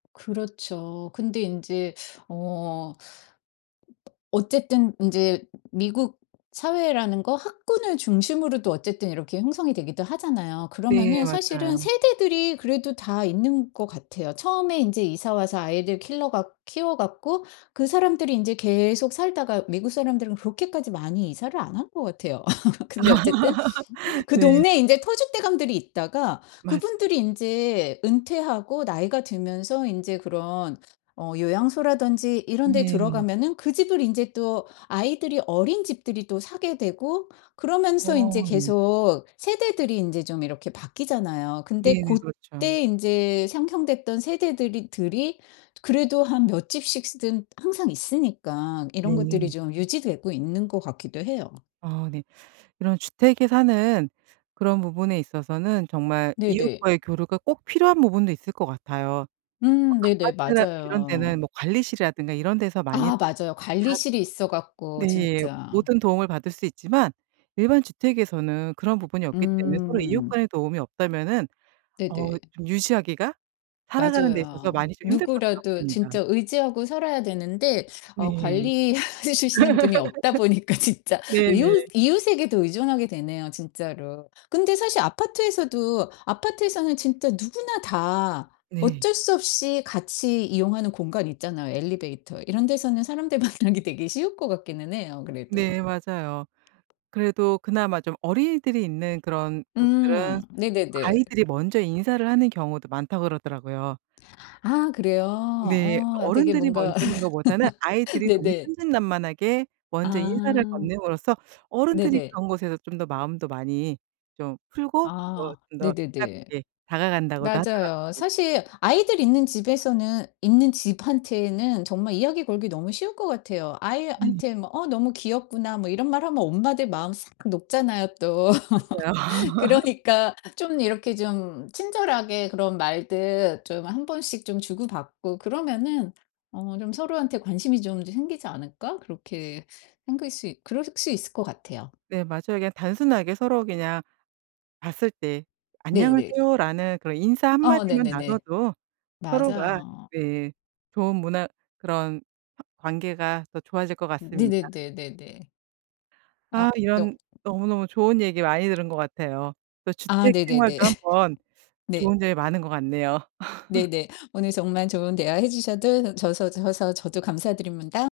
그렇죠. 근데 인제 어 어쨌든 인제 미국 사회라는 거 학군을 중심으로도 어쨌든 이렇게 형성이 되기도 하잖아요. 네, 그러면은 사실은 맞아요. 세대들이 그래도 다 있는 것 같아요. 처음에 인제 이사와서 아이들 킬러 갖 키워 갖고 그 사람들이 인제 계속 살다가 미국 사람들은 그렇게까지 많이 이사를 안 한 것 같아요. 근데 어쨌든 그 네. 동네에 인제 터줏대감들이 있다가 맞아요. 그분들이 인제 은퇴하고 나이가 들면서 인제 그런 어 요양소라든지 이런데 네. 들어가면은 그 집을 인제 또 아이들이 어린 집들이 또 사게 되고 그러면서 인제 어 네. 계속 세대들이 인제 좀 이렇게 바뀌잖아요. 근데 네네. 그렇죠. 고때 인제 상형됐던 세대들이 들이 그래도 한 몇 집씩 쓰든 항상 있으니까 이런 것들이 네. 좀 유지되고 있는 것 같기도 해요. 아 네. 이런 주택에 사는 그런 부분에 있어서는 정말 네네. 이웃과의 교류가 꼭 필요한 부분도 있을 것 같아요. 뭐 음 네네. 아파트랑 이런 맞아요. 데는 뭐 관리실이라든가 이런 데서 많이 아, 맞아요. 다 관리실이 있어 갖고 네 진짜. 모든 도움을 받을 수 있지만 일반 주택에서는 그런 부분이 없기 때문에 서로 이웃 음. 간의 도움이 없다면은 어 네네. 좀 유지하기가 살아가는 데 있어서 맞아요. 많이 좀 힘들 것도 누구라도 같습니다. 진짜 의지하고 살아야 되는데 어 네. 관리해 주시는 분이 없다 보니까 진짜 네네. 이웃 이웃에게도 의존하게 되네요, 진짜로. 근데 사실 아파트에서도 아파트에서는 진짜 누구나 다 네. 어쩔 수 없이 같이 이용하는 공간 있잖아요, 엘리베이터. 이런 데서는 사람들 만나기 되게 쉬울 것 같기는 해요 그래도. 네, 맞아요. 그래도 그나마 좀 어린이들이 있는 그런 곳들은 음 네네네. '아이들이 먼저 인사를 하는 경우도 많다.' 그러더라고요. 아 그래요? 어 네, 아 되게 어른들이 먼저 뭔가 하는 것보다는 아이들이 너무 네네. 천진난만하게 먼저 인사를 아 건넴으로써 어른들이 네네. 그런 곳에서 좀 더 마음도 많이 좀 풀고 또 아 좀 더 네네네. 가깝게 다가간다고도 맞아요. 하더라고요. 사실 아이들 있는 집에서는 있는 집한테는 정말 이야기 걸기 너무 쉬울 것 같아요. 네. 아이한테 뭐 "어 너무 귀엽구나." 뭐 이런 말하면 엄마들 마음 싹 녹잖아요, 또. 맞아요. 그러니까 좀 이렇게 좀 친절하게 그런 말들 좀 한번씩 좀 주고받고 그러면은 어 좀 서로한테 관심이 좀 더 생기지 않을까? 그렇게 생길 수 이 그럴 수 있을 것 같아요. 네, 맞아요. 그냥 단순하게 서로 그냥 봤을 때 네네네. "안녕하세요."라는 그런 인사 1 아 마디만 네네네. 나눠도 서로가 맞아요. 네 좋은 문화 그런 허 관계가 더 좋아질 것 같습니다. 네네네네네. 아 아 역 이런 너무너무 좋은 얘기 많이 들은 것 같아요. 또 아 주택 네네네. 생활도 한번 네. 좋은 점이 많은 것 같네요. 네네. 오늘 정말 좋은 대화해 주셔도 줘서 줘서 저도 감사드립니다.